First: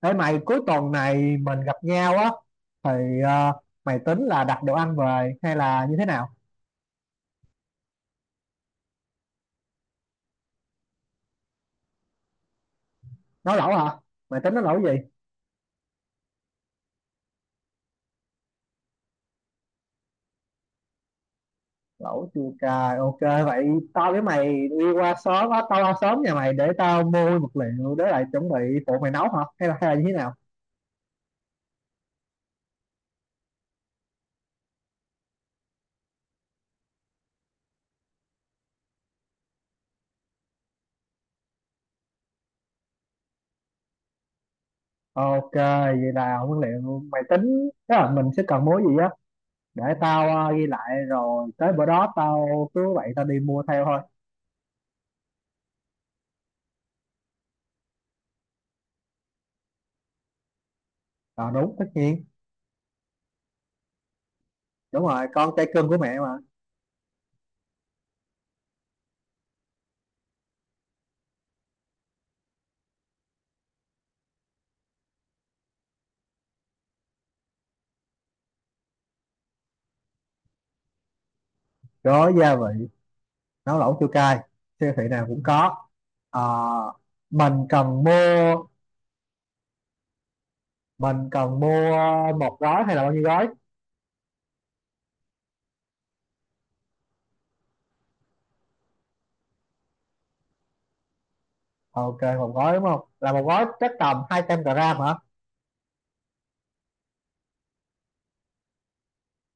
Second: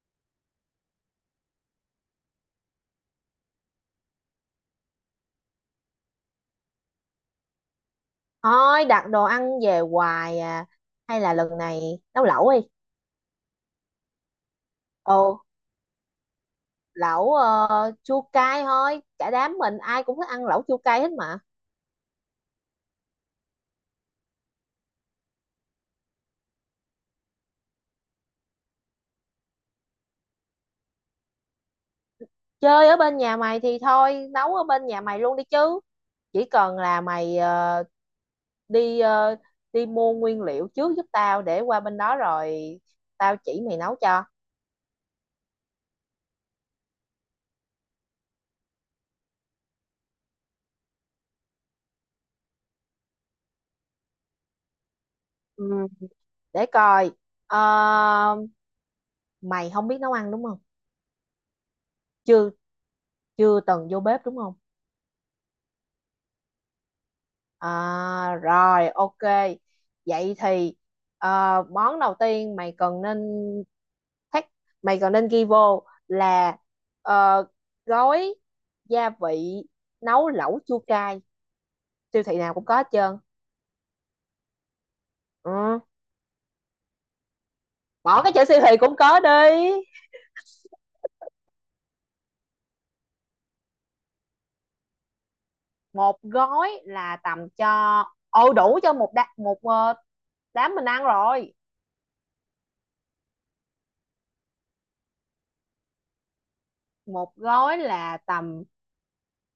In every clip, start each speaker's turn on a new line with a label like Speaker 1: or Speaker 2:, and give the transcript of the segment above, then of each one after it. Speaker 1: Ê mày, cuối tuần này mình gặp nhau á thì ờ, mày tính là đặt đồ ăn về hay là như thế nào?
Speaker 2: Thôi đặt đồ ăn về hoài à. Hay là lần này nấu lẩu đi.
Speaker 1: Nấu lẩu hả? Mày tính nấu lẩu gì?
Speaker 2: Ồ Lẩu chua cay thôi. Cả đám mình ai cũng thích ăn lẩu chua cay hết mà.
Speaker 1: Lẩu chua cay. Ok vậy tao với mày đi qua sớm á, tao qua sớm nhà mày để tao mua vật liệu để lại chuẩn bị phụ mày nấu hả? Hay là như thế nào?
Speaker 2: Chơi ở bên nhà mày thì thôi. Nấu ở bên nhà mày luôn đi chứ. Chỉ cần là mày đi ờ, đi mua nguyên liệu trước giúp tao. Để qua bên đó rồi tao chỉ mày nấu cho.
Speaker 1: Ok, vậy là nguyên liệu mày tính, tức là mình sẽ cần mua gì á, để tao ghi lại rồi tới bữa đó tao cứ vậy đi mua theo thôi.
Speaker 2: Ừ. Để coi. Ờ, Mày không biết nấu ăn đúng không?
Speaker 1: À, đúng, tất nhiên.
Speaker 2: Chưa Chưa từng vô bếp đúng không?
Speaker 1: Đúng rồi, con trai cưng của mẹ mà.
Speaker 2: À rồi, ok. Vậy thì món đầu tiên mày cần nên thách mày cần nên ghi vô là ờ, gói gia vị nấu lẩu chua cay, siêu
Speaker 1: Có
Speaker 2: thị
Speaker 1: gia
Speaker 2: nào cũng có hết
Speaker 1: vị
Speaker 2: trơn.
Speaker 1: nấu lẩu chua cay siêu thị nào cũng có.
Speaker 2: Ừ.
Speaker 1: Ờ, mình cần
Speaker 2: Bỏ cái chữ
Speaker 1: mua,
Speaker 2: siêu thị cũng có đi.
Speaker 1: mình cần mua một gói hay là bao nhiêu gói?
Speaker 2: Một gói là tầm cho đủ cho một đá, một ờ, đám mình ăn rồi.
Speaker 1: Ok một gói, đúng không? Là một gói chắc tầm 200 gram hả?
Speaker 2: Một gói là tầm,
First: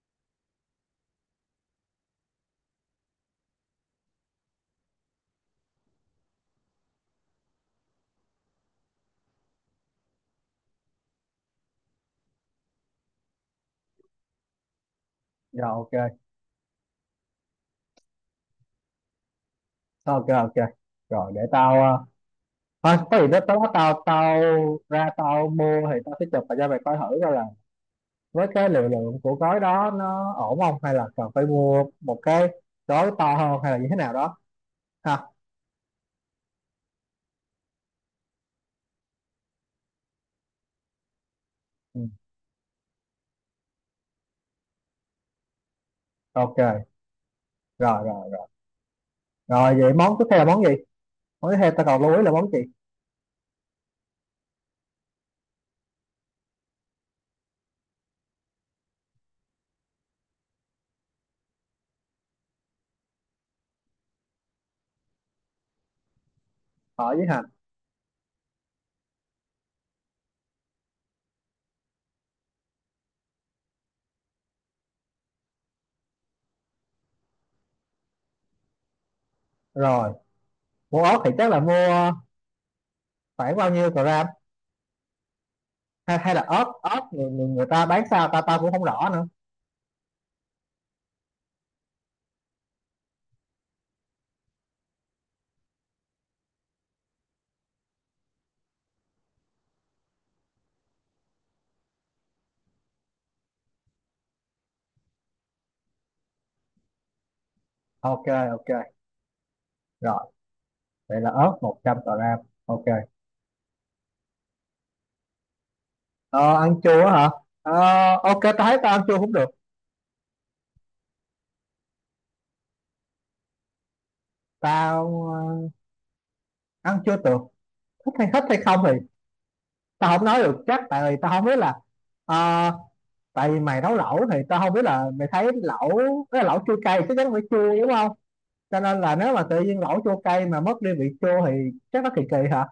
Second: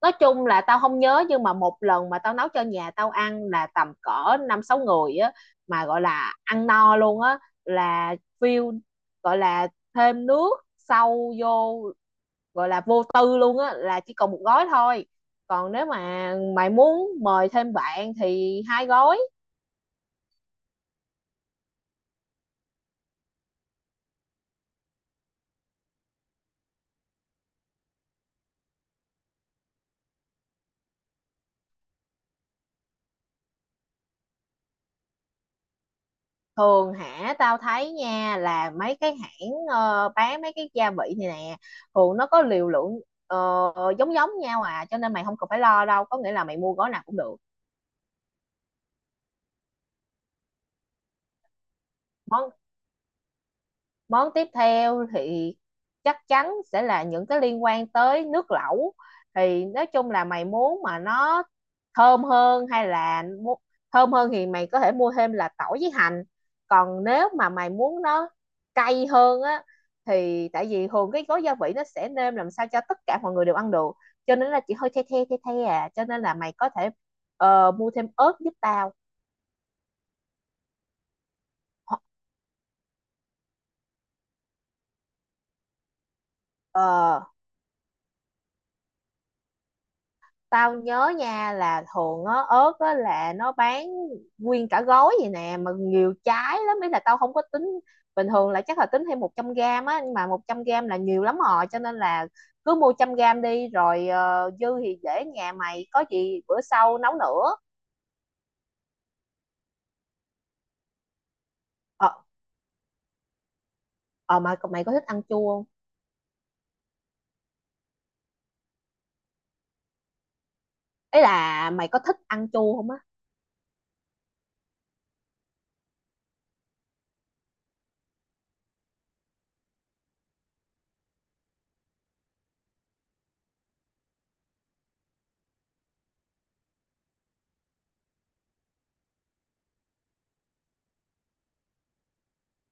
Speaker 2: nói chung là tao không nhớ, nhưng mà một lần mà tao nấu cho nhà tao ăn là tầm cỡ năm sáu người á, mà gọi là ăn no luôn á, là view, gọi là thêm nước sâu vô, gọi là vô tư luôn á là chỉ còn một gói thôi.
Speaker 1: Rồi,
Speaker 2: Còn nếu
Speaker 1: ok
Speaker 2: mà mày muốn mời thêm bạn thì hai gói.
Speaker 1: ok ok Rồi để tao, ờ, thôi có gì đó tao tao tao ra tao mua thì tao sẽ chụp và cho mày coi thử coi là với cái liều lượng của gói đó nó ổn không, hay là cần phải mua một cái gói to hơn hay là như thế nào đó ha.
Speaker 2: Thường hả, tao thấy nha là mấy cái hãng bán mấy cái gia vị này nè,
Speaker 1: Ừ.
Speaker 2: thường nó có liều lượng ờ, giống giống nhau à, cho nên mày không cần phải lo đâu, có nghĩa là
Speaker 1: Ok
Speaker 2: mày mua gói nào cũng được.
Speaker 1: rồi rồi rồi rồi Vậy món tiếp theo là món gì? Mới theo ta còn lưu ý là món
Speaker 2: Món
Speaker 1: gì?
Speaker 2: Món tiếp theo thì chắc chắn sẽ là những cái liên quan tới nước lẩu. Thì nói chung là mày muốn mà nó thơm hơn hay là thơm hơn thì mày có thể mua thêm là tỏi với hành. Còn
Speaker 1: Phở với
Speaker 2: nếu
Speaker 1: hành.
Speaker 2: mà mày muốn nó cay hơn á thì tại vì thường cái gói gia vị nó sẽ nêm làm sao cho tất cả mọi người đều ăn được. Cho nên là chỉ hơi the à, cho nên là mày có thể mua thêm ớt giúp tao.
Speaker 1: Rồi, mua ớt thì chắc là
Speaker 2: Ho-
Speaker 1: mua khoảng bao nhiêu gram? Hay là ớt, ớt
Speaker 2: Ờ,
Speaker 1: người ta bán sao ta ta cũng không rõ nữa.
Speaker 2: tao nhớ nha là thường á ớt á là nó bán nguyên cả gói vậy nè, mà nhiều trái lắm, ý là tao không có tính bình thường, là chắc là tính thêm 100 gram á, nhưng mà 100 gram là nhiều lắm rồi, cho nên là cứ mua 100 gram đi, rồi dư thì để nhà mày có gì bữa sau nấu nữa.
Speaker 1: Ok, ok. Rồi, vậy là ớt 100
Speaker 2: ờ
Speaker 1: gram. Ok.
Speaker 2: ờ mà mày có thích ăn chua không?
Speaker 1: Ờ, ăn chua hả? Ờ, ok, ta thấy tao ăn chua cũng được.
Speaker 2: Ý là mày có thích ăn chua không á?
Speaker 1: Tao ăn chua được. Thích hay không thì tao không nói được chắc, tại vì tao không biết là ờ, tại vì mày nấu lẩu thì tao không biết là mày thấy lẩu, cái lẩu chua cay chắc chắn phải chua đúng không? Cho nên là nếu mà tự nhiên lẩu chua cay mà mất đi vị chua thì chắc nó kỳ kỳ hả.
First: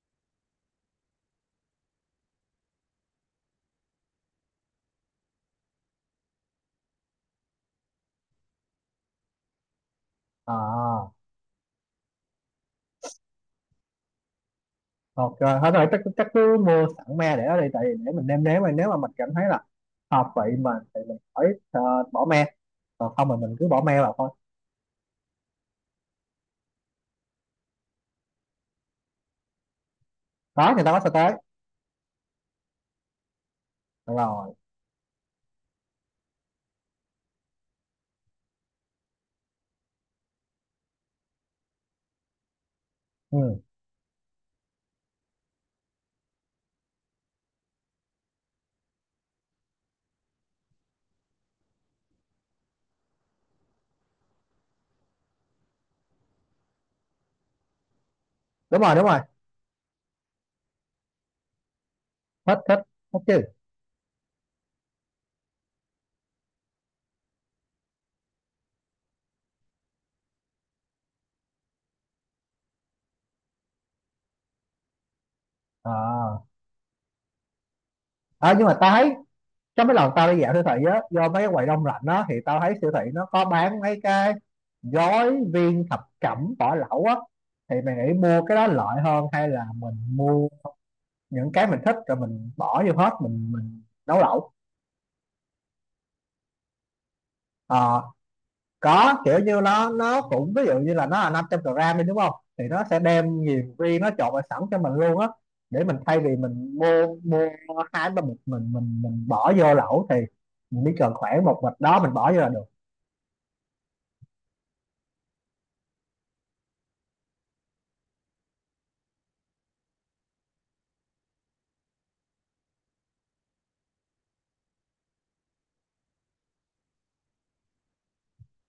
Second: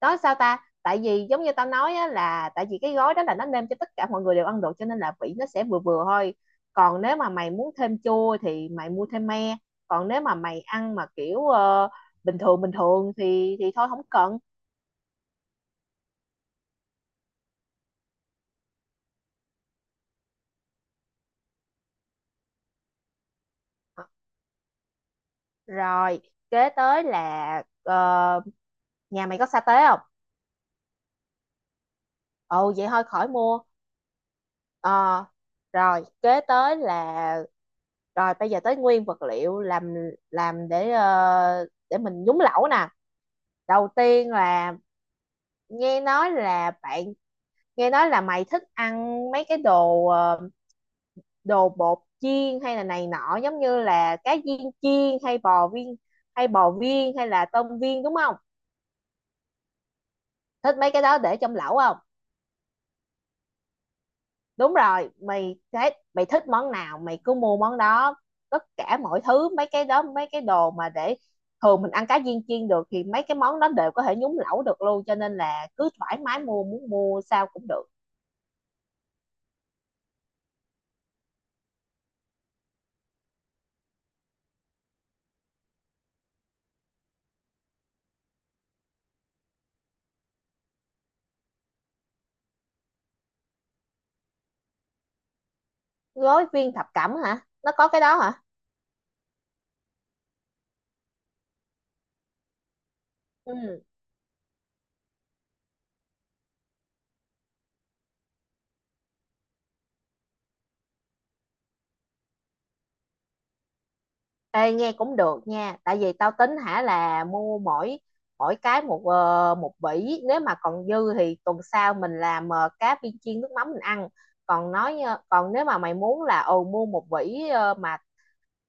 Speaker 2: Đó sao ta, tại vì giống như tao nói á, là tại vì cái gói đó là nó nêm cho tất cả mọi người đều ăn được, cho nên là vị nó sẽ vừa vừa thôi. Còn nếu mà mày muốn thêm chua thì mày mua thêm me. Còn nếu mà mày ăn mà
Speaker 1: À
Speaker 2: kiểu bình thường thì thôi không cần.
Speaker 1: ok, thôi thôi chắc chắc cứ mua sẵn me để ở đây, tại vì để mình nêm nếm mà nếu mà mình cảm thấy là hợp vị mình thì mình khỏi bỏ me, còn không thì mình cứ bỏ me
Speaker 2: Ờ,
Speaker 1: vào thôi.
Speaker 2: rồi kế tới là nhà mày có sa tế không?
Speaker 1: Đó người ta có sao tới.
Speaker 2: Ồ vậy thôi khỏi mua.
Speaker 1: Được rồi.
Speaker 2: Ờ, rồi kế tới là rồi bây giờ tới nguyên vật liệu làm để để mình nhúng lẩu nè.
Speaker 1: Ừ.
Speaker 2: Đầu tiên là nghe nói là bạn nghe nói là mày thích ăn mấy cái đồ đồ bột chiên hay là này nọ, giống như là cá viên chiên hay bò viên hay là tôm viên, đúng không?
Speaker 1: Đúng rồi, đúng rồi.
Speaker 2: Thích mấy cái đó để trong lẩu không?
Speaker 1: Thích, thích chứ.
Speaker 2: Đúng rồi, mày thấy mày thích món nào mày cứ mua món đó. Tất cả mọi thứ mấy cái đó, mấy cái đồ mà để thường mình ăn cá viên chiên được thì mấy cái món đó đều có thể nhúng lẩu được luôn, cho nên là cứ thoải mái
Speaker 1: À.
Speaker 2: mua, muốn mua sao cũng được.
Speaker 1: À nhưng mà tao thấy trong mấy lần tao đi dạo siêu thị á, do mấy cái quầy đông lạnh á thì tao thấy siêu thị nó có bán mấy cái gói viên thập cẩm vỏ lẩu á, thì mày nghĩ mua cái đó lợi hơn hay là mình mua những cái mình thích rồi mình bỏ vô hết mình nấu lẩu?
Speaker 2: Gói viên thập cẩm hả? Nó có cái
Speaker 1: Ờ,
Speaker 2: đó hả?
Speaker 1: có kiểu như nó cũng ví dụ như là nó là 500 gram đi đúng không, thì nó sẽ đem nhiều,
Speaker 2: Ừ.
Speaker 1: riêng nó trộn vào sẵn cho mình luôn á, để mình thay vì mình mua mua hai ba bịch mình bỏ vô lẩu, thì mình chỉ cần khoảng một bịch đó mình bỏ vô là được.
Speaker 2: Ê, nghe cũng được nha, tại vì tao tính hả là mua mỗi mỗi cái một một vỉ, nếu mà còn dư thì tuần sau mình làm cá viên chiên nước mắm mình ăn. Còn còn nếu mà mày muốn là ồ mua một vỉ mà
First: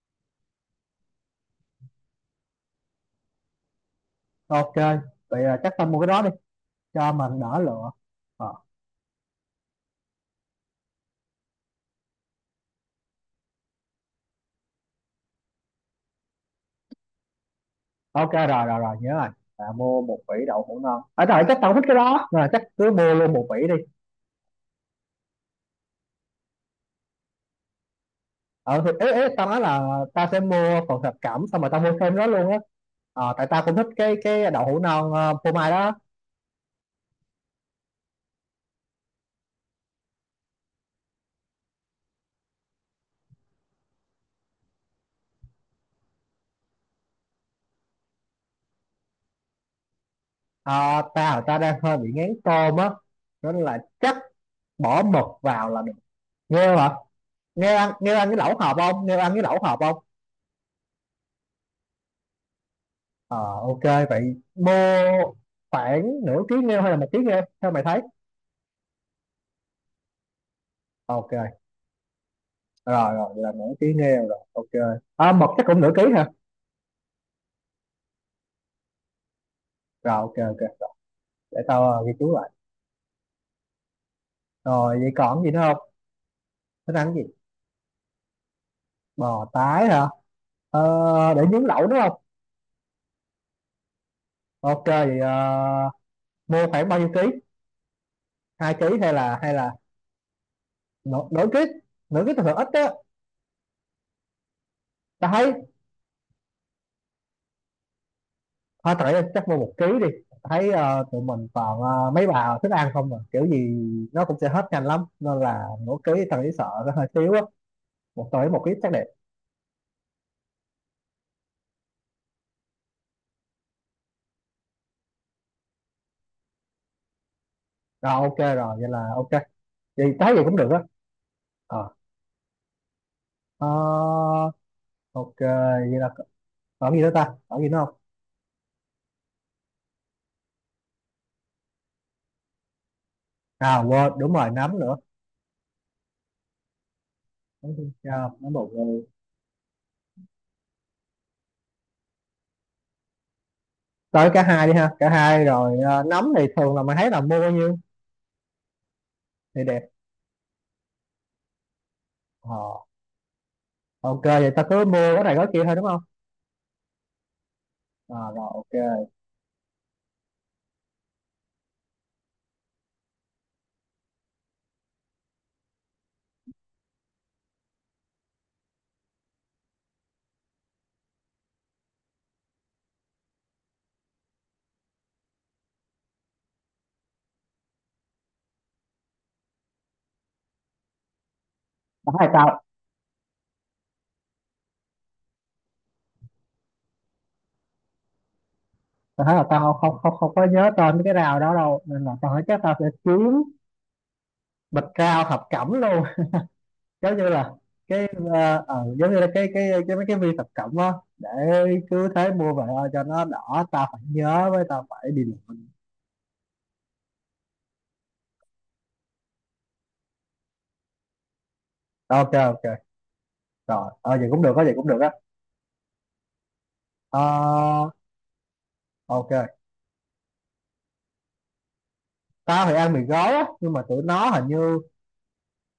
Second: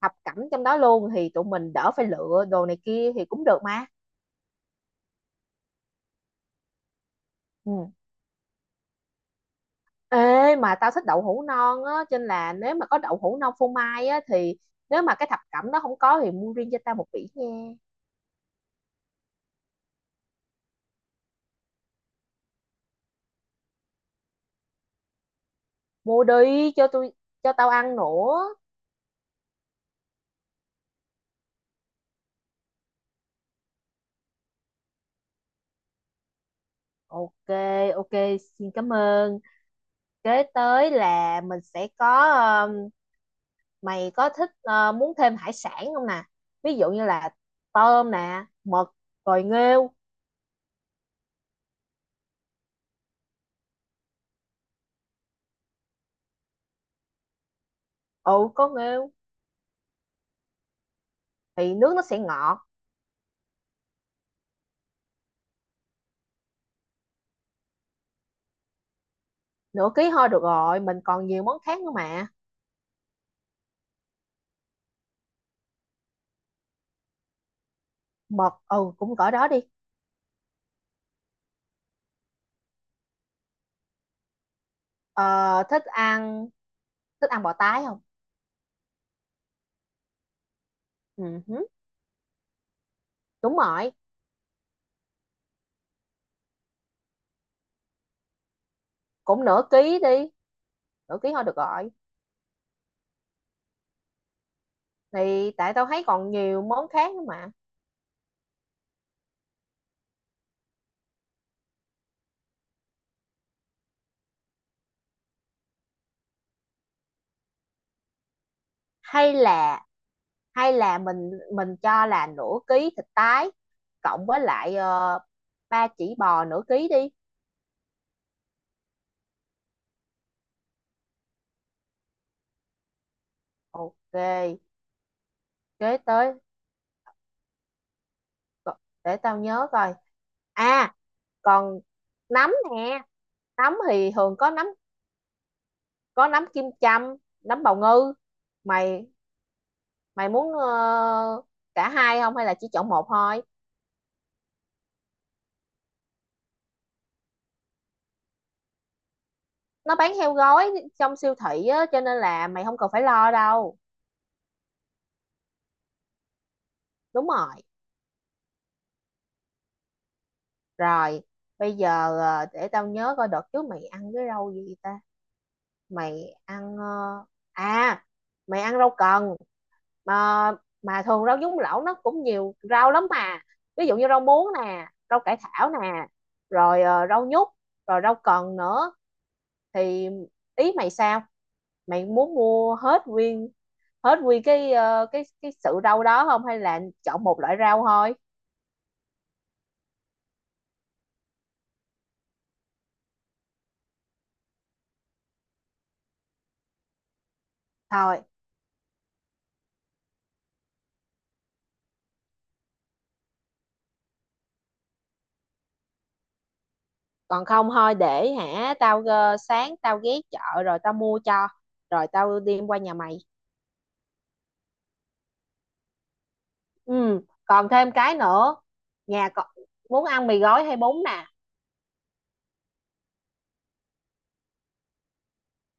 Speaker 2: thập cẩm trong đó luôn thì tụi mình đỡ phải lựa đồ này kia thì cũng được mà.
Speaker 1: Ok, vậy là chắc tao mua cái đó đi cho mình đỡ
Speaker 2: Ừ.
Speaker 1: lựa. Ờ,
Speaker 2: Ê mà tao thích đậu hũ non á, cho nên là nếu mà có đậu hũ non phô mai á thì nếu mà cái thập cẩm đó không có thì mua riêng cho tao một vỉ nha.
Speaker 1: ok, rồi rồi rồi nhớ rồi. À, mua một vỉ đậu hũ non ở rồi, chắc tao thích cái đó rồi, chắc cứ mua luôn một vỉ đi.
Speaker 2: Mua đi cho tôi, cho tao ăn nữa.
Speaker 1: Ờ thì ý, ý, tao nói là tao sẽ mua phần thập cẩm xong rồi tao mua thêm đó luôn á. Ờ, tại tao cũng thích cái đậu hũ non phô mai đó.
Speaker 2: Ok ok, xin cảm ơn. Kế tới là mình sẽ có, um, mày có thích muốn thêm hải sản không nè? Ví dụ như là tôm nè, mực, rồi nghêu.
Speaker 1: Ờ, tao tao đang hơi bị ngán tôm á nên là chắc bỏ mực vào là được. Nghêu hả? nghêu ăn nghêu ăn cái
Speaker 2: Ừ
Speaker 1: lẩu
Speaker 2: có
Speaker 1: hộp không
Speaker 2: nghêu
Speaker 1: Nghêu ăn cái lẩu hộp không?
Speaker 2: thì nước nó sẽ ngọt.
Speaker 1: Ờ ok, vậy mua khoảng nửa ký nghêu hay là một ký nghêu theo mày thấy?
Speaker 2: Nửa ký thôi được rồi, mình còn
Speaker 1: Ok,
Speaker 2: nhiều món khác nữa mà.
Speaker 1: rồi rồi vậy là nửa ký nêu rồi ok. À, mực chắc cũng nửa ký ha.
Speaker 2: Mực ừ cũng cỡ đó đi.
Speaker 1: Rồi ok ok rồi. Để tao ghi chú lại. Rồi vậy còn gì nữa
Speaker 2: Ờ,
Speaker 1: không?
Speaker 2: thích ăn,
Speaker 1: Thích ăn gì?
Speaker 2: thích ăn bò tái không?
Speaker 1: Bò tái hả?
Speaker 2: Ừ
Speaker 1: Ờ, để
Speaker 2: hứ,
Speaker 1: nướng lẩu đúng không?
Speaker 2: đúng rồi.
Speaker 1: Ok vậy mua khoảng bao nhiêu ký? Hai ký hay là
Speaker 2: Cũng
Speaker 1: hay
Speaker 2: nửa
Speaker 1: là?
Speaker 2: ký đi. Nửa
Speaker 1: nửa,
Speaker 2: ký thôi
Speaker 1: nửa
Speaker 2: được
Speaker 1: ký
Speaker 2: rồi.
Speaker 1: Nửa ký thường ít á. Tao thấy
Speaker 2: Thì tại tao thấy còn nhiều món khác nữa mà.
Speaker 1: thôi tại chắc mua một ký đi. Tao thấy tụi mình toàn mấy bà thích ăn không mà kiểu gì nó cũng sẽ hết nhanh lắm, nên là nửa ký tao nghĩ sợ nó hơi thiếu á, một tới một ký chắc đẹp.
Speaker 2: Hay là hay là mình mình cho là nửa ký thịt tái cộng với lại ba chỉ bò nửa ký đi.
Speaker 1: Rồi ok rồi, vậy là ok. Vậy tái gì cũng được á. À, ờ,
Speaker 2: Ok,
Speaker 1: ok.
Speaker 2: kế
Speaker 1: Vậy là
Speaker 2: tới.
Speaker 1: còn gì nữa ta, còn gì nữa không?
Speaker 2: co- để tao nhớ coi. À, còn nấm nè. Nấm
Speaker 1: À
Speaker 2: thì
Speaker 1: quên, đúng
Speaker 2: thường
Speaker 1: rồi,
Speaker 2: có nấm,
Speaker 1: nấm nữa.
Speaker 2: có nấm kim châm, nấm
Speaker 1: Nấm
Speaker 2: bào
Speaker 1: thiên
Speaker 2: ngư.
Speaker 1: châu, nấm bột ngô.
Speaker 2: Mày Mày muốn cả hai không hay là chỉ chọn một thôi?
Speaker 1: Tới cả hai đi ha, cả hai. Rồi nấm thì thường là mình thấy là mua bao nhiêu thì đẹp?
Speaker 2: Nó bán theo gói trong siêu thị á, cho nên là mày không
Speaker 1: Ờ,
Speaker 2: cần phải lo đâu.
Speaker 1: ok vậy ta cứ mua cái này cái kia thôi đúng không?
Speaker 2: Đúng rồi.
Speaker 1: À, rồi ok.
Speaker 2: Rồi, bây giờ để tao nhớ coi đợt trước mày ăn cái rau gì ta? Mày ăn à, mày ăn rau cần mà mà thường rau nhúng lẩu nó cũng nhiều rau lắm mà. Ví dụ như rau muống nè, rau cải thảo nè, rồi rau nhút, rồi rau cần nữa. Thì ý mày sao? Mày
Speaker 1: tao thấy
Speaker 2: muốn
Speaker 1: tao
Speaker 2: mua hết nguyên cái cái sự rau đó không hay là chọn một loại rau thôi?
Speaker 1: tao thấy là tao không không không có nhớ tên mấy cái rau đó đâu, nên là tao thấy chắc tao sẽ kiếm bịch rau thập cẩm luôn, giống như là cái,
Speaker 2: Thôi,
Speaker 1: giống như là cái mấy cái viên thập cẩm á, để cứ thế mua về cho nó đỏ. Tao phải nhớ với tao phải đi lượm.
Speaker 2: còn không thôi để hả tao sáng tao ghé chợ rồi tao mua cho, rồi
Speaker 1: Ok
Speaker 2: tao đem qua
Speaker 1: ok,
Speaker 2: nhà mày.
Speaker 1: rồi ờ vậy cũng được á, vậy cũng được á.
Speaker 2: Ừ còn
Speaker 1: Ờ,
Speaker 2: thêm cái nữa. Nhà cậu
Speaker 1: ok.
Speaker 2: muốn ăn mì gói hay bún nè?
Speaker 1: Tao thì ăn mì gói á, nhưng mà tụi nó hình như,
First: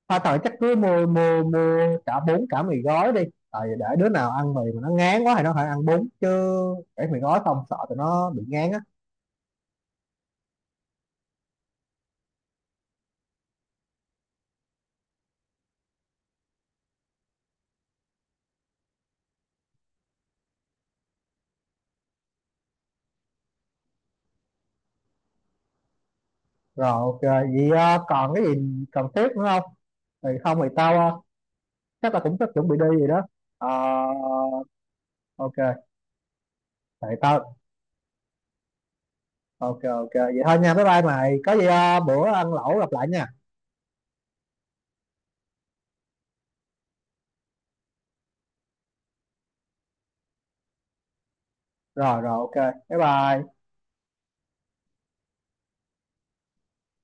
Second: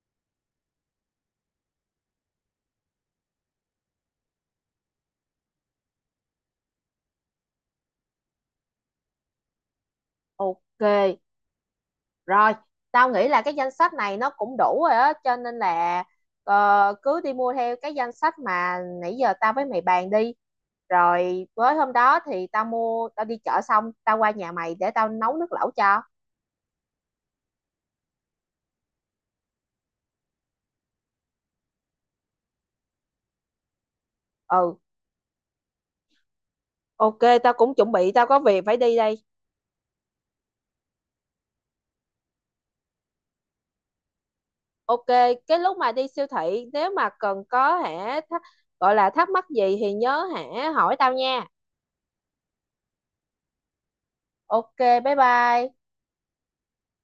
Speaker 1: tao thời chắc cứ mua mua mua cả bún cả mì gói đi, tại vì để đứa nào ăn mì mà nó ngán quá thì nó phải ăn bún chứ, để mì gói không sợ tụi nó bị ngán á.
Speaker 2: Ok rồi, tao nghĩ là cái danh sách này nó cũng đủ rồi á, cho nên là cứ đi mua theo cái danh sách mà nãy giờ tao với mày bàn đi, rồi với hôm đó thì tao mua, tao đi chợ xong tao qua nhà mày để tao nấu nước lẩu cho.
Speaker 1: Rồi ok, vậy còn cái gì cần thiết nữa không? Thì không thì tao chắc là cũng sắp chuẩn bị đi gì đó. Ờ,
Speaker 2: Ừ.
Speaker 1: ok. Vậy
Speaker 2: Ok, tao
Speaker 1: tao,
Speaker 2: cũng chuẩn bị, tao có việc phải đi đây.
Speaker 1: ok ok, vậy thôi nha, bye bye, mày có gì bữa ăn lẩu gặp lại nha.
Speaker 2: Ok, cái lúc mà đi siêu thị nếu mà cần có hả gọi là thắc mắc gì thì nhớ hả hỏi tao nha.
Speaker 1: Rồi rồi ok, bye bye.
Speaker 2: Ok, bye bye.